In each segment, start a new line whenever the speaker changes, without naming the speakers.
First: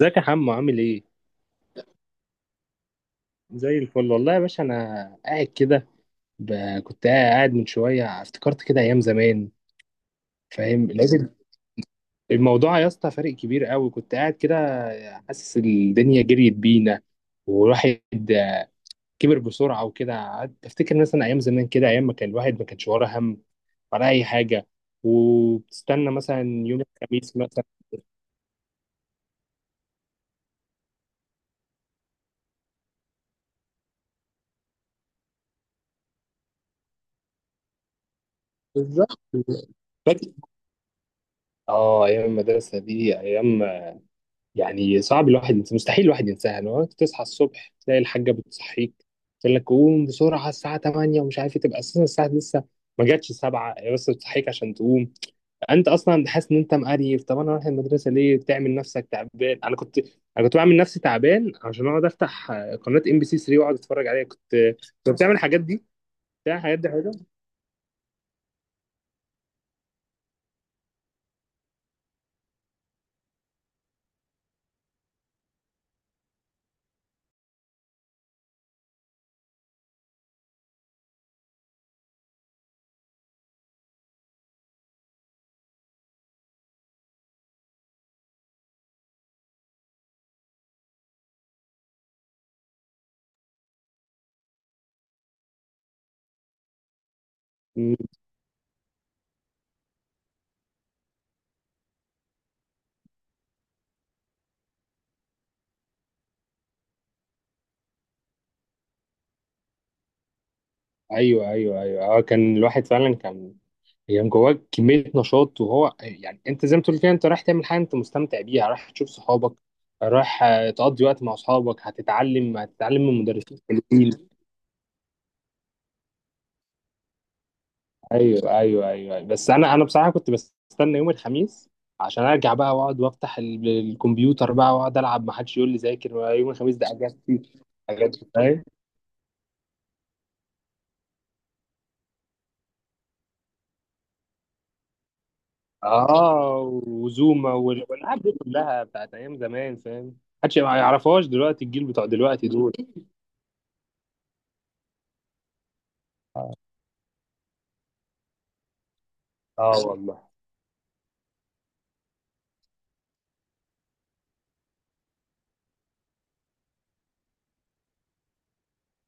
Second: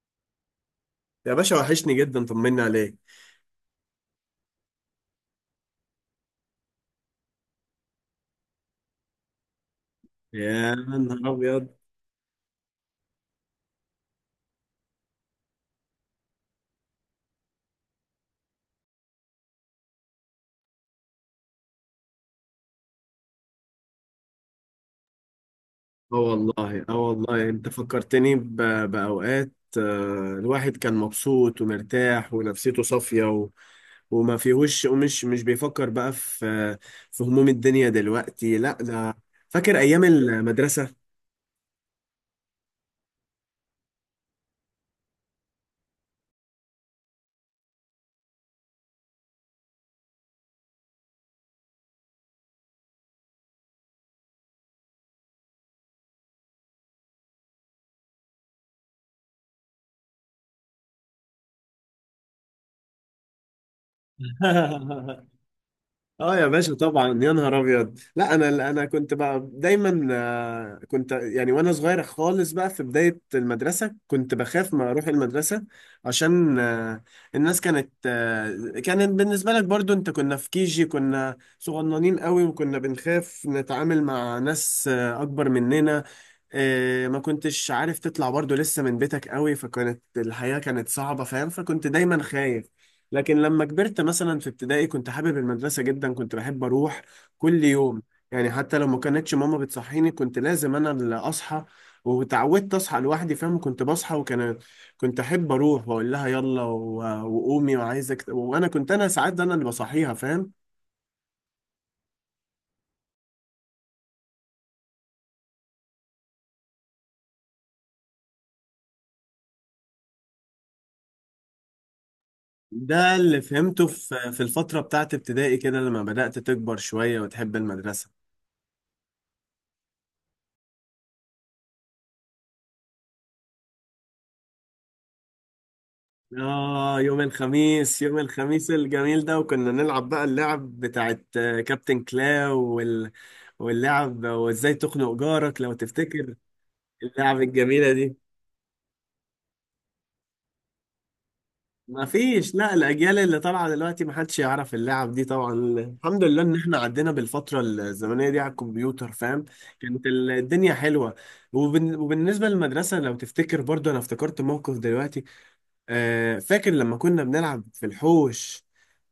ازيك يا حمو عامل ايه؟
يا باشا وحشني جدا، طمني عليك.
زي الفل والله يا باشا، انا قاعد كده ب... كنت قاعد من شويه افتكرت كده ايام زمان.
يا
فاهم،
نهار
لازم
ابيض.
الموضوع يا اسطى فارق كبير قوي. كنت قاعد كده حاسس الدنيا جريت بينا والواحد كبر بسرعه، وكده قعدت افتكر مثلا ايام زمان كده، ايام ما كان الواحد ما كانش وراه هم ولا اي حاجه، وبتستنى
اه
مثلا يوم
والله اه
الخميس
والله
مثلا.
انت فكرتني باوقات. الواحد كان مبسوط ومرتاح ونفسيته صافية وما فيهوش ومش مش بيفكر بقى في في هموم الدنيا دلوقتي لا ده.
بالظبط.
فاكر ايام
فاكر.
المدرسة؟
اه، ايام المدرسه دي ايام، يعني صعب الواحد ينسى، مستحيل الواحد ينساها. لو تصحى الصبح تلاقي الحاجه بتصحيك تقول لك قوم بسرعه الساعه 8 ومش عارف ايه، تبقى اساسا الساعه لسه ما جاتش 7، هي بس بتصحيك عشان تقوم. انت اصلا حاسس ان انت مقريف، طب انا رايح المدرسه ليه بتعمل نفسك تعبان؟ انا كنت بعمل نفسي تعبان عشان اقعد افتح قناه ام بي سي 3 واقعد اتفرج عليها. كنت بتعمل الحاجات دي،
اه يا
بتعمل
باشا
الحاجات دي،
طبعا،
حاجه.
يا نهار ابيض. لا انا كنت بقى دايما، كنت يعني وانا صغير خالص بقى في بدايه المدرسه كنت بخاف ما اروح المدرسه عشان الناس كانت، كانت بالنسبه لك برضو انت، كنا في كيجي، كنا صغننين قوي وكنا بنخاف نتعامل مع ناس اكبر مننا. إيه، ما كنتش عارف تطلع برضو لسه من بيتك قوي، فكانت الحياة كانت صعبة، فاهم؟ فكنت دايما خايف. لكن لما كبرت مثلا في ابتدائي كنت حابب المدرسة جدا، كنت بحب أروح كل يوم، يعني حتى لو ما كانتش ماما بتصحيني كنت لازم أنا اللي أصحى، وتعودت أصحى لوحدي، فاهم؟ كنت بصحى وكان كنت أحب أروح وأقول لها يلا وقومي وعايزك، وأنا كنت، أنا ساعات أنا اللي بصحيها، فاهم؟
ايوه، ايوه، ايوه، اه، كان الواحد فعلا كان يعني جواه كميه نشاط، وهو يعني انت زي ما تقول كده، انت رايح تعمل حاجه انت مستمتع بيها، رايح تشوف صحابك، رايح تقضي وقت مع اصحابك، هتتعلم
ده
من
اللي
مدرسين
فهمته في
حلوين.
في الفترة بتاعت ابتدائي كده لما بدأت تكبر شوية وتحب المدرسة.
ايوه، ايوه، ايوه، بس انا بصراحه كنت بستنى يوم الخميس عشان ارجع بقى واقعد وافتح الكمبيوتر بقى واقعد العب، ما حدش يقول لي ذاكر، ولا يوم الخميس ده
آه يوم
اجازتي
الخميس، يوم
اجازتي فاهم.
الخميس الجميل ده، وكنا نلعب بقى اللعب بتاعت، كابتن كلاو واللعب وازاي تخنق جارك لو تفتكر.
اه،
اللعب
وزوما
الجميلة دي
والالعاب دي كلها بتاعت ايام زمان، فاهم، محدش ما يعرفهاش دلوقتي، الجيل
ما
بتوع دلوقتي
فيش. لا
دول.
الأجيال اللي طالعة دلوقتي ما حدش يعرف اللعب دي طبعا، الحمد لله إن
اه.
احنا عدينا بالفترة الزمنية دي على الكمبيوتر، فاهم؟
آه،
كانت
والله.
الدنيا حلوة. وبالنسبة للمدرسة لو تفتكر برضو، أنا افتكرت موقف دلوقتي. فاكر لما كنا بنلعب في الحوش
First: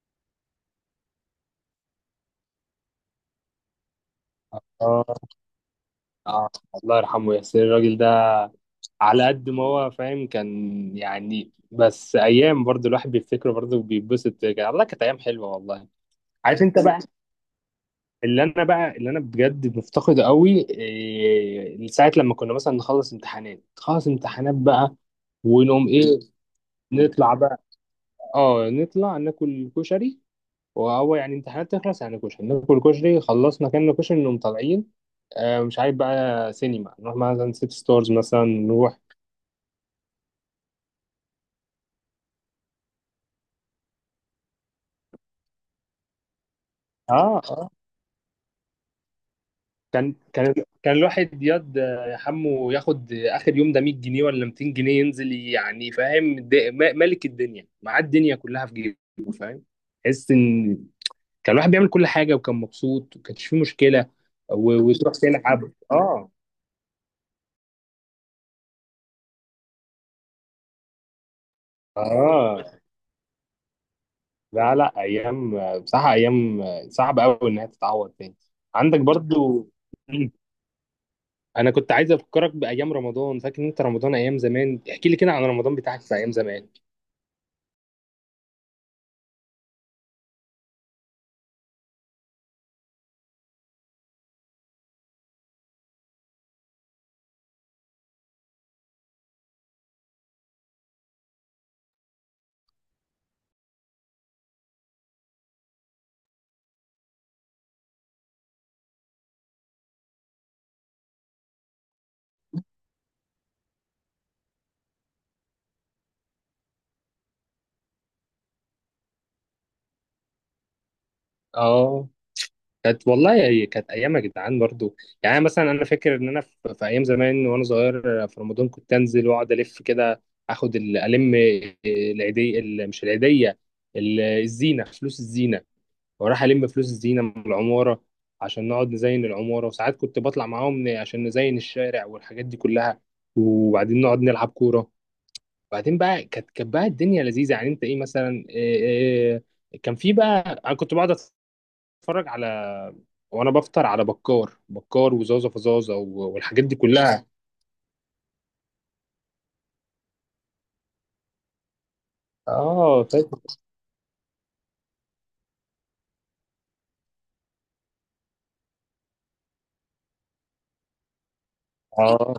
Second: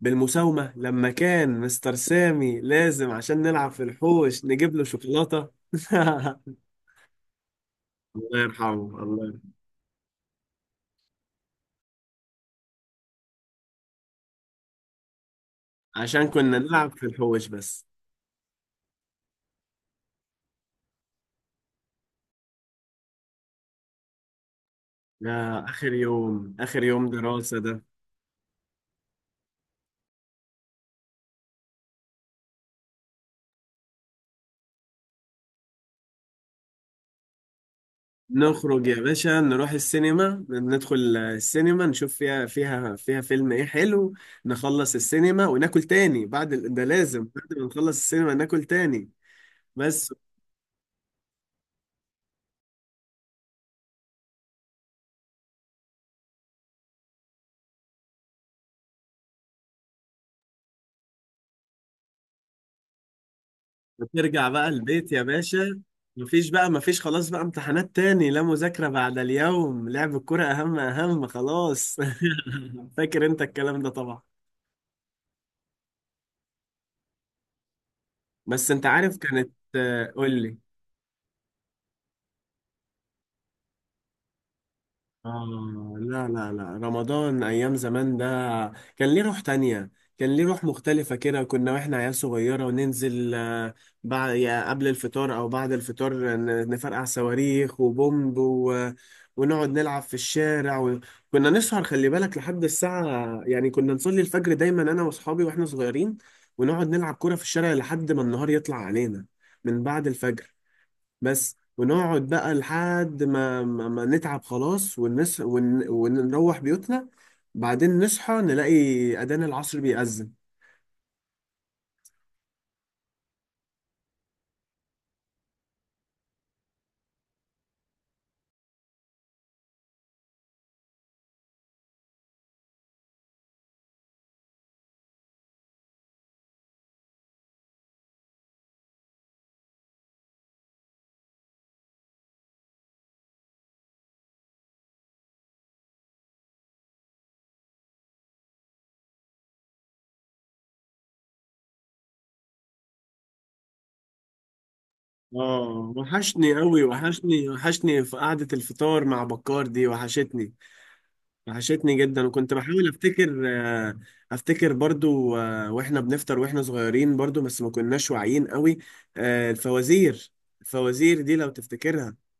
بالمساومة، لما كان مستر سامي لازم عشان نلعب في الحوش نجيب له
اه.
شوكولاتة.
اه. الله يرحمه ياسر الراجل ده،
الله يرحمه. الله
على قد
يرحمه.
ما هو فاهم كان يعني. بس ايام برضو الواحد بيفتكره، برضو بيتبسط كده. الله، كانت ايام حلوه والله.
عشان كنا
عارف انت
نلعب
بقى
في الحوش بس.
اللي انا بجد مفتقده قوي إيه؟ ساعه لما كنا مثلا نخلص امتحانات، خلص امتحانات بقى،
يا
ونقوم
آخر
ايه؟
يوم، آخر يوم
نطلع
دراسة
بقى.
ده.
اه، نطلع ناكل كشري، وهو يعني امتحانات تخلص يعني كشري، ناكل كشري، خلصنا كنا كشري، نقوم طالعين مش عارف بقى سينما، نروح مثلا سيت ستارز مثلا
نخرج يا
نروح.
باشا، نروح السينما، ندخل السينما نشوف فيها فيها فيها فيلم ايه حلو، نخلص السينما وناكل تاني، بعد ده لازم
اه.
بعد ما
اه.
نخلص السينما ناكل تاني بس.
كان كان كان الواحد ياض، يا حمو، ياخد اخر يوم ده 100 جنيه ولا 200 جنيه ينزل يعني، فاهم، ملك الدنيا، معاه الدنيا كلها في جيبه، فاهم. تحس ان كان الواحد بيعمل كل حاجه، وكان مبسوط، وكانش فيه مشكله.
بترجع بقى البيت
وتروح
يا
تلعب،
باشا،
اه.
مفيش بقى، مفيش خلاص بقى امتحانات تاني، لا مذاكرة بعد اليوم، لعب الكرة أهم، أهم خلاص.
اه.
فاكر أنت الكلام ده طبعا.
لا، لا، ايام بصراحه، ايام صعبه قوي انها تتعوض تاني.
بس أنت
عندك
عارف كانت.
برضو.
قول لي.
انا كنت عايز افكرك بايام رمضان. فاكر انت رمضان ايام زمان؟ احكي لي كده عن رمضان
آه
بتاعك في
لا
ايام
لا
زمان.
لا، رمضان أيام زمان ده كان ليه روح تانية، كان ليه روح مختلفة كده. كنا وإحنا عيال صغيرة وننزل، بعد يا قبل الفطار أو بعد الفطار نفرقع صواريخ وبومب ونقعد نلعب في الشارع، وكنا نسهر خلي بالك لحد الساعة، يعني كنا نصلي الفجر دايما أنا وأصحابي وإحنا صغيرين، ونقعد نلعب كورة في الشارع لحد ما النهار يطلع علينا من بعد الفجر بس. ونقعد بقى لحد ما ما نتعب خلاص ونروح بيوتنا، بعدين نصحى نلاقي أذان العصر بيأذن.
اه، كانت والله، هي كانت ايام يا جدعان برضو. يعني أنا مثلا انا فاكر ان انا في ايام زمان وانا صغير في رمضان كنت انزل واقعد الف كده، اخد ال- الم العيديه، مش العيديه، الزينه، فلوس الزينه، وراح ألم فلوس الزينة من العمارة عشان نقعد نزين العمارة. وساعات كنت بطلع معاهم عشان نزين الشارع والحاجات دي كلها، وبعدين نقعد نلعب كورة. وبعدين بقى كانت بقى الدنيا لذيذة. يعني أنت إيه مثلا، إيه كان في بقى، أنا كنت بقعد أتفرج على، وأنا بفطر، على بكار، بكار وزازة
اه
فزازة
وحشني
والحاجات دي
قوي،
كلها.
وحشني، وحشني في قعدة الفطار مع بكار دي، وحشتني، وحشتني جدا. وكنت بحاول
آه، فاكر.
افتكر، افتكر برضو، واحنا بنفطر واحنا صغيرين برضو، بس ما كناش واعيين قوي. الفوازير، الفوازير دي لو تفتكرها،
آه،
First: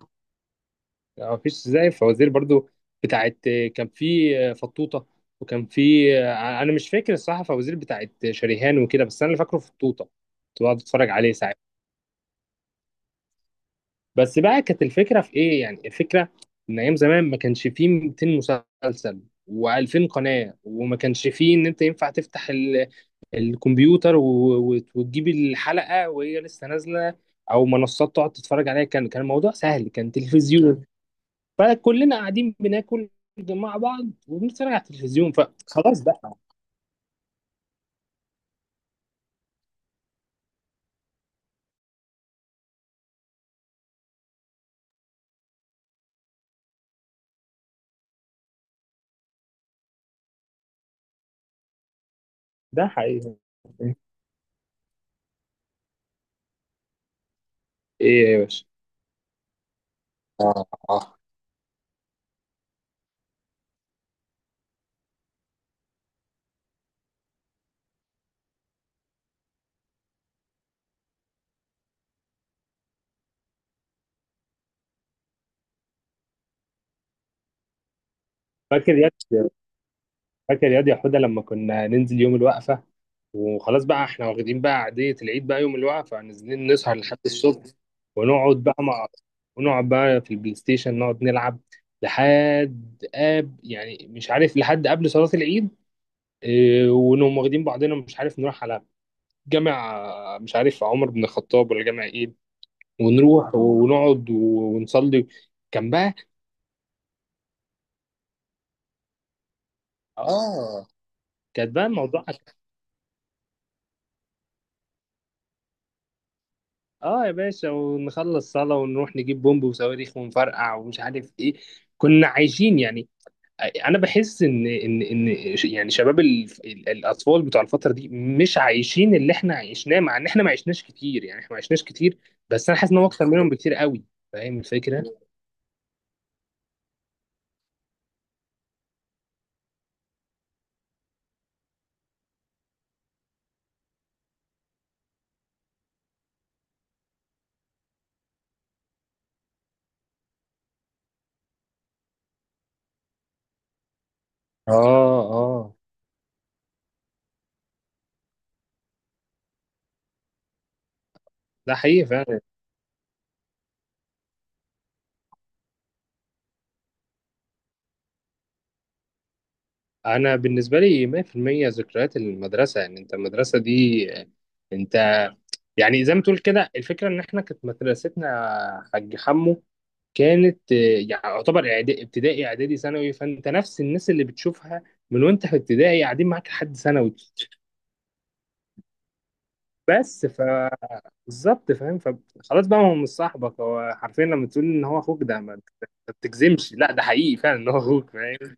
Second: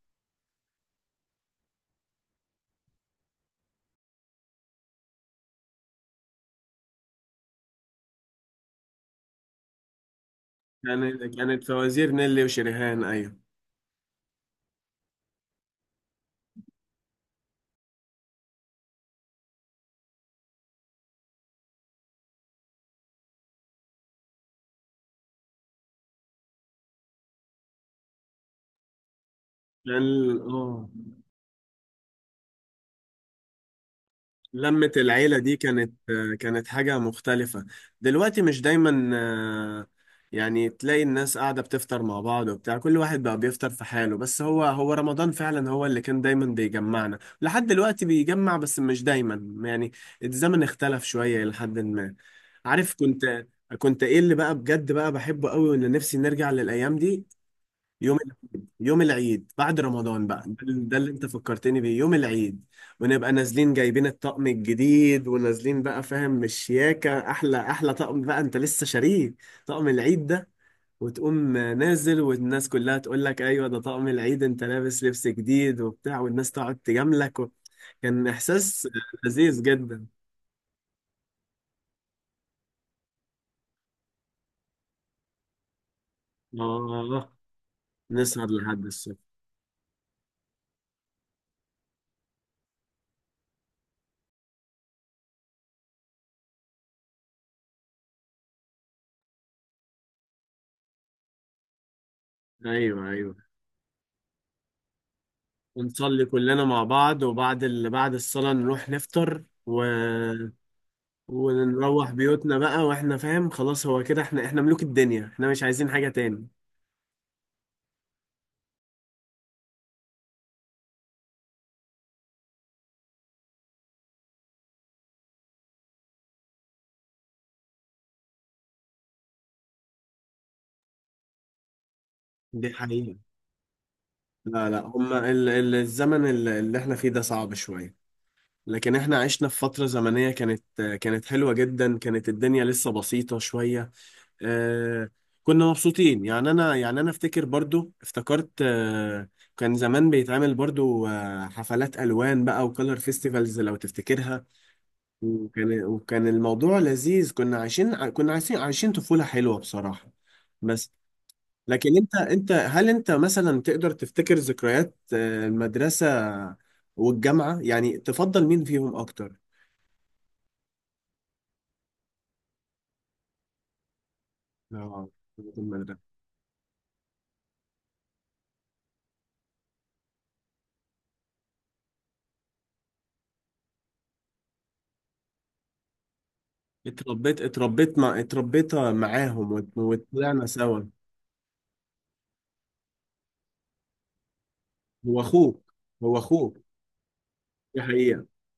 ما فيش زي الفوازير برضو، بتاعت كان في فطوطة، وكان في، انا مش فاكر الصراحة فوازير بتاعت شريهان وكده، بس انا اللي فاكره فطوطة، كنت بقعد اتفرج عليه
كانت
ساعات.
كانت فوازير نيلي وشريهان. ايوه
بس بقى كانت الفكرة في ايه؟ يعني الفكرة ان ايام زمان ما كانش فيه 200 مسلسل و2000 قناة، وما كانش فيه ان انت ينفع تفتح الكمبيوتر وتجيب الحلقة وهي لسه نازلة، او منصات تقعد تتفرج عليها. كان الموضوع سهل، كان
كان.
تلفزيون،
اه
فكلنا قاعدين بناكل مع بعض وبنتفرج على
لمة
التلفزيون،
العيلة دي كانت،
فخلاص ده.
كانت حاجة مختلفة. دلوقتي مش دايما، يعني تلاقي الناس قاعدة بتفطر مع بعض وبتاع، كل واحد بقى بيفطر في حاله، بس هو هو رمضان فعلا هو اللي كان دايما بيجمعنا، لحد دلوقتي بيجمع بس مش دايما يعني. الزمن اختلف شوية لحد ما،
ده
عارف؟
حقيقي.
كنت كنت ايه اللي بقى بجد بقى بحبه قوي، وان نفسي نرجع للأيام دي. يوم،
ايه يا باشا؟
يوم العيد بعد رمضان بقى، ده
اه.
ده
اه.
اللي انت فكرتني بيه، يوم العيد، ونبقى نازلين جايبين الطقم الجديد، ونازلين بقى، فاهم؟ مشياكة، احلى احلى طقم بقى انت لسه شاريه، طقم العيد ده، وتقوم نازل والناس كلها تقول لك ايوه ده طقم العيد، انت لابس لبس جديد وبتاع، والناس تقعد تجاملك كان احساس
فاكر ياد
لذيذ جدا.
فاكر ياد يا حوده، لما كنا ننزل يوم الوقفه وخلاص بقى احنا واخدين بقى عاديه العيد، بقى يوم الوقفه نازلين نسهر لحد
اه
الصبح،
نسهر
ونقعد بقى
لحد
مع،
الصبح.
ونقعد بقى في البلاي ستيشن نقعد نلعب لحد قاب، يعني مش عارف، لحد قبل صلاه العيد، إيه، ونقوم واخدين بعضنا، مش عارف نروح على جامع، مش عارف عمر بن الخطاب ولا جامع ايه،
ايوه ايوه.
ونروح ونقعد ونصلي. كان بقى،
ونصلي كلنا مع بعض، وبعد بعد الصلاة نروح نفطر
اه، كانت بقى
ونروح
الموضوع،
بيوتنا بقى واحنا فاهم خلاص، هو كده احنا، احنا ملوك الدنيا، احنا مش عايزين حاجة تاني.
اه يا باشا، ونخلص صلاة ونروح نجيب بومب وصواريخ ونفرقع ومش عارف ايه. كنا عايشين يعني. انا بحس ان يعني شباب الاطفال بتوع الفترة دي مش عايشين اللي احنا عشناه، مع ان احنا ما عشناش كتير، يعني احنا ما عشناش كتير، بس
دي
انا حاسس ان هو
حقيقة.
اكتر منهم بكتير قوي. فاهم
لا لا،
الفكرة؟
هما ال الزمن اللي احنا فيه ده صعب شوية، لكن احنا عشنا في فترة زمنية كانت، كانت حلوة جدا، كانت الدنيا لسه بسيطة شوية. آه كنا مبسوطين، يعني انا، يعني انا افتكر برضو، افتكرت آه كان زمان بيتعمل برضو، آه حفلات الوان بقى وكلر فيستيفالز لو تفتكرها،
اه. اه.
وكان الموضوع لذيذ، كنا عايشين كنا عايشين، عايشين طفولة حلوة بصراحة. بس.
ده
لكن
حقيقي
انت،
فعلا.
انت هل انت مثلا تقدر تفتكر ذكريات، المدرسة والجامعة، يعني تفضل مين فيهم اكتر؟
انا بالنسبه لي 100% ذكريات المدرسه. يعني انت المدرسه دي، انت
اه المدرسة،
يعني زي ما تقول كده، الفكره ان احنا كانت مدرستنا حاج حمو، كانت يعني يعتبر ابتدائي اعدادي ثانوي، فانت نفس الناس اللي بتشوفها من وانت في ابتدائي قاعدين معاك لحد ثانوي.
اتربيت معاهم
بس ف،
وطلعنا سوا.
بالظبط، فاهم، فخلاص بقى هو مش صاحبك، هو حرفيا لما تقول ان هو
هو
اخوك، ده ما
اخوك.
ما
هو اخوك.
بتجزمش، لا، ده حقيقي فعلا ان هو
دي
اخوك،
حقيقة.
فاهم.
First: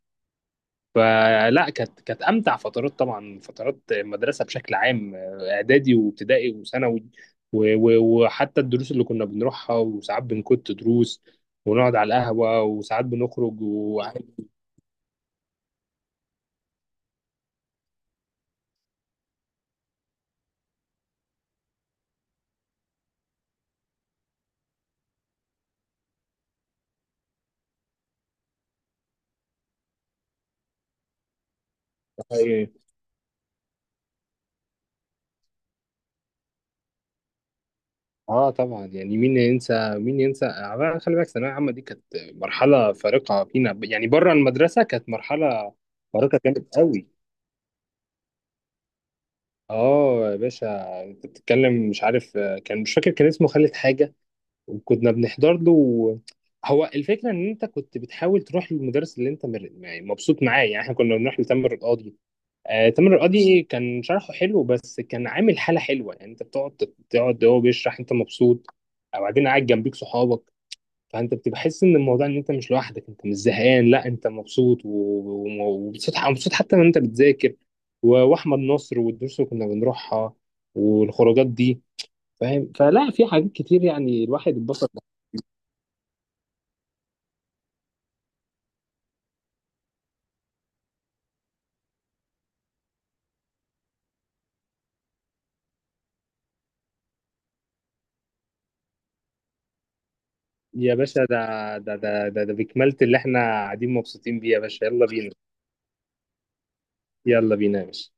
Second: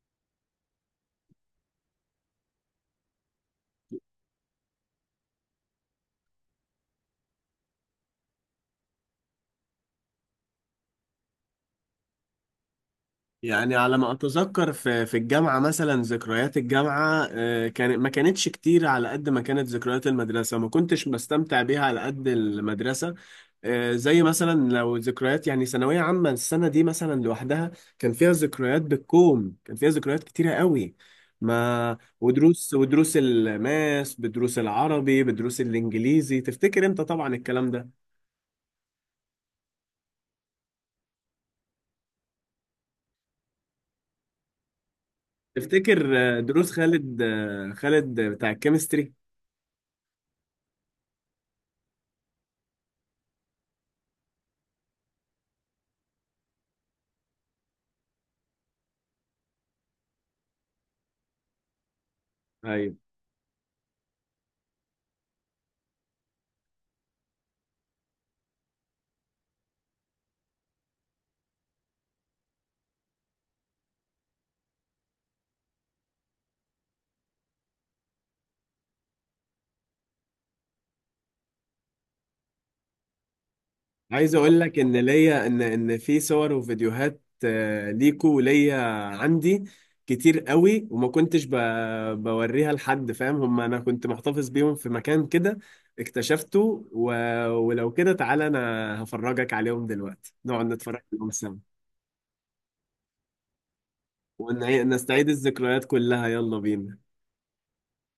فلا، كانت امتع فترات طبعا، فترات المدرسه بشكل عام، اعدادي وابتدائي وثانوي، وحتى الدروس اللي كنا بنروحها، وساعات بنكت دروس ونقعد على القهوه، وساعات بنخرج
يعني على ما اتذكر في في الجامعه مثلا، ذكريات الجامعه كانت ما كانتش كتير على قد ما كانت ذكريات المدرسه، ما كنتش بستمتع بيها على قد المدرسه. زي مثلا لو ذكريات يعني ثانويه عامه، السنه دي مثلا لوحدها كان فيها ذكريات بالكوم، كان فيها ذكريات كتيره قوي، ما ودروس، ودروس الماس بدروس العربي بدروس الانجليزي، تفتكر انت طبعا الكلام ده.
اه، طبعا، يعني مين ينسى، مين ينسى، خلي بالك الثانويه العامه دي كانت مرحله فارقه فينا يعني، بره المدرسه كانت مرحله
تفتكر
فارقه،
دروس
كانت قوي.
خالد، خالد بتاع الكيمستري؟
اه يا باشا، انت بتتكلم، مش عارف كان، مش فاكر كان اسمه خالد حاجه، وكنا بنحضر له هو الفكره ان انت كنت بتحاول تروح للمدرس اللي انت يعني مبسوط معاه، يعني احنا كنا بنروح لتامر القاضي. آه،
أيوه.
تامر القاضي كان شرحه حلو بس كان عامل حاله حلوه، يعني انت تقعد هو بيشرح انت مبسوط، او بعدين قاعد جنبيك صحابك، فانت بتبقى حاسس ان الموضوع ان انت مش لوحدك، انت مش زهقان، لا انت مبسوط، ومبسوط مبسوط حتى وانت بتذاكر، واحمد نصر والدروس اللي كنا بنروحها والخروجات دي، فاهم. فلا في حاجات كتير يعني
عايز
الواحد
اقول لك
اتبسط.
ان ليا، ان في صور وفيديوهات، ليكو وليا عندي كتير قوي، وما كنتش بوريها لحد، فاهم هم؟ انا كنت محتفظ بيهم في مكان كده اكتشفته ولو كده تعالى انا هفرجك عليهم دلوقتي، نقعد
يا
نتفرج
باشا،
عليهم سوا
ده بكمالة اللي احنا قاعدين مبسوطين بيه يا باشا، يلا
ونستعيد
بينا.
الذكريات كلها، يلا بينا.
يلا بينا يا باشا.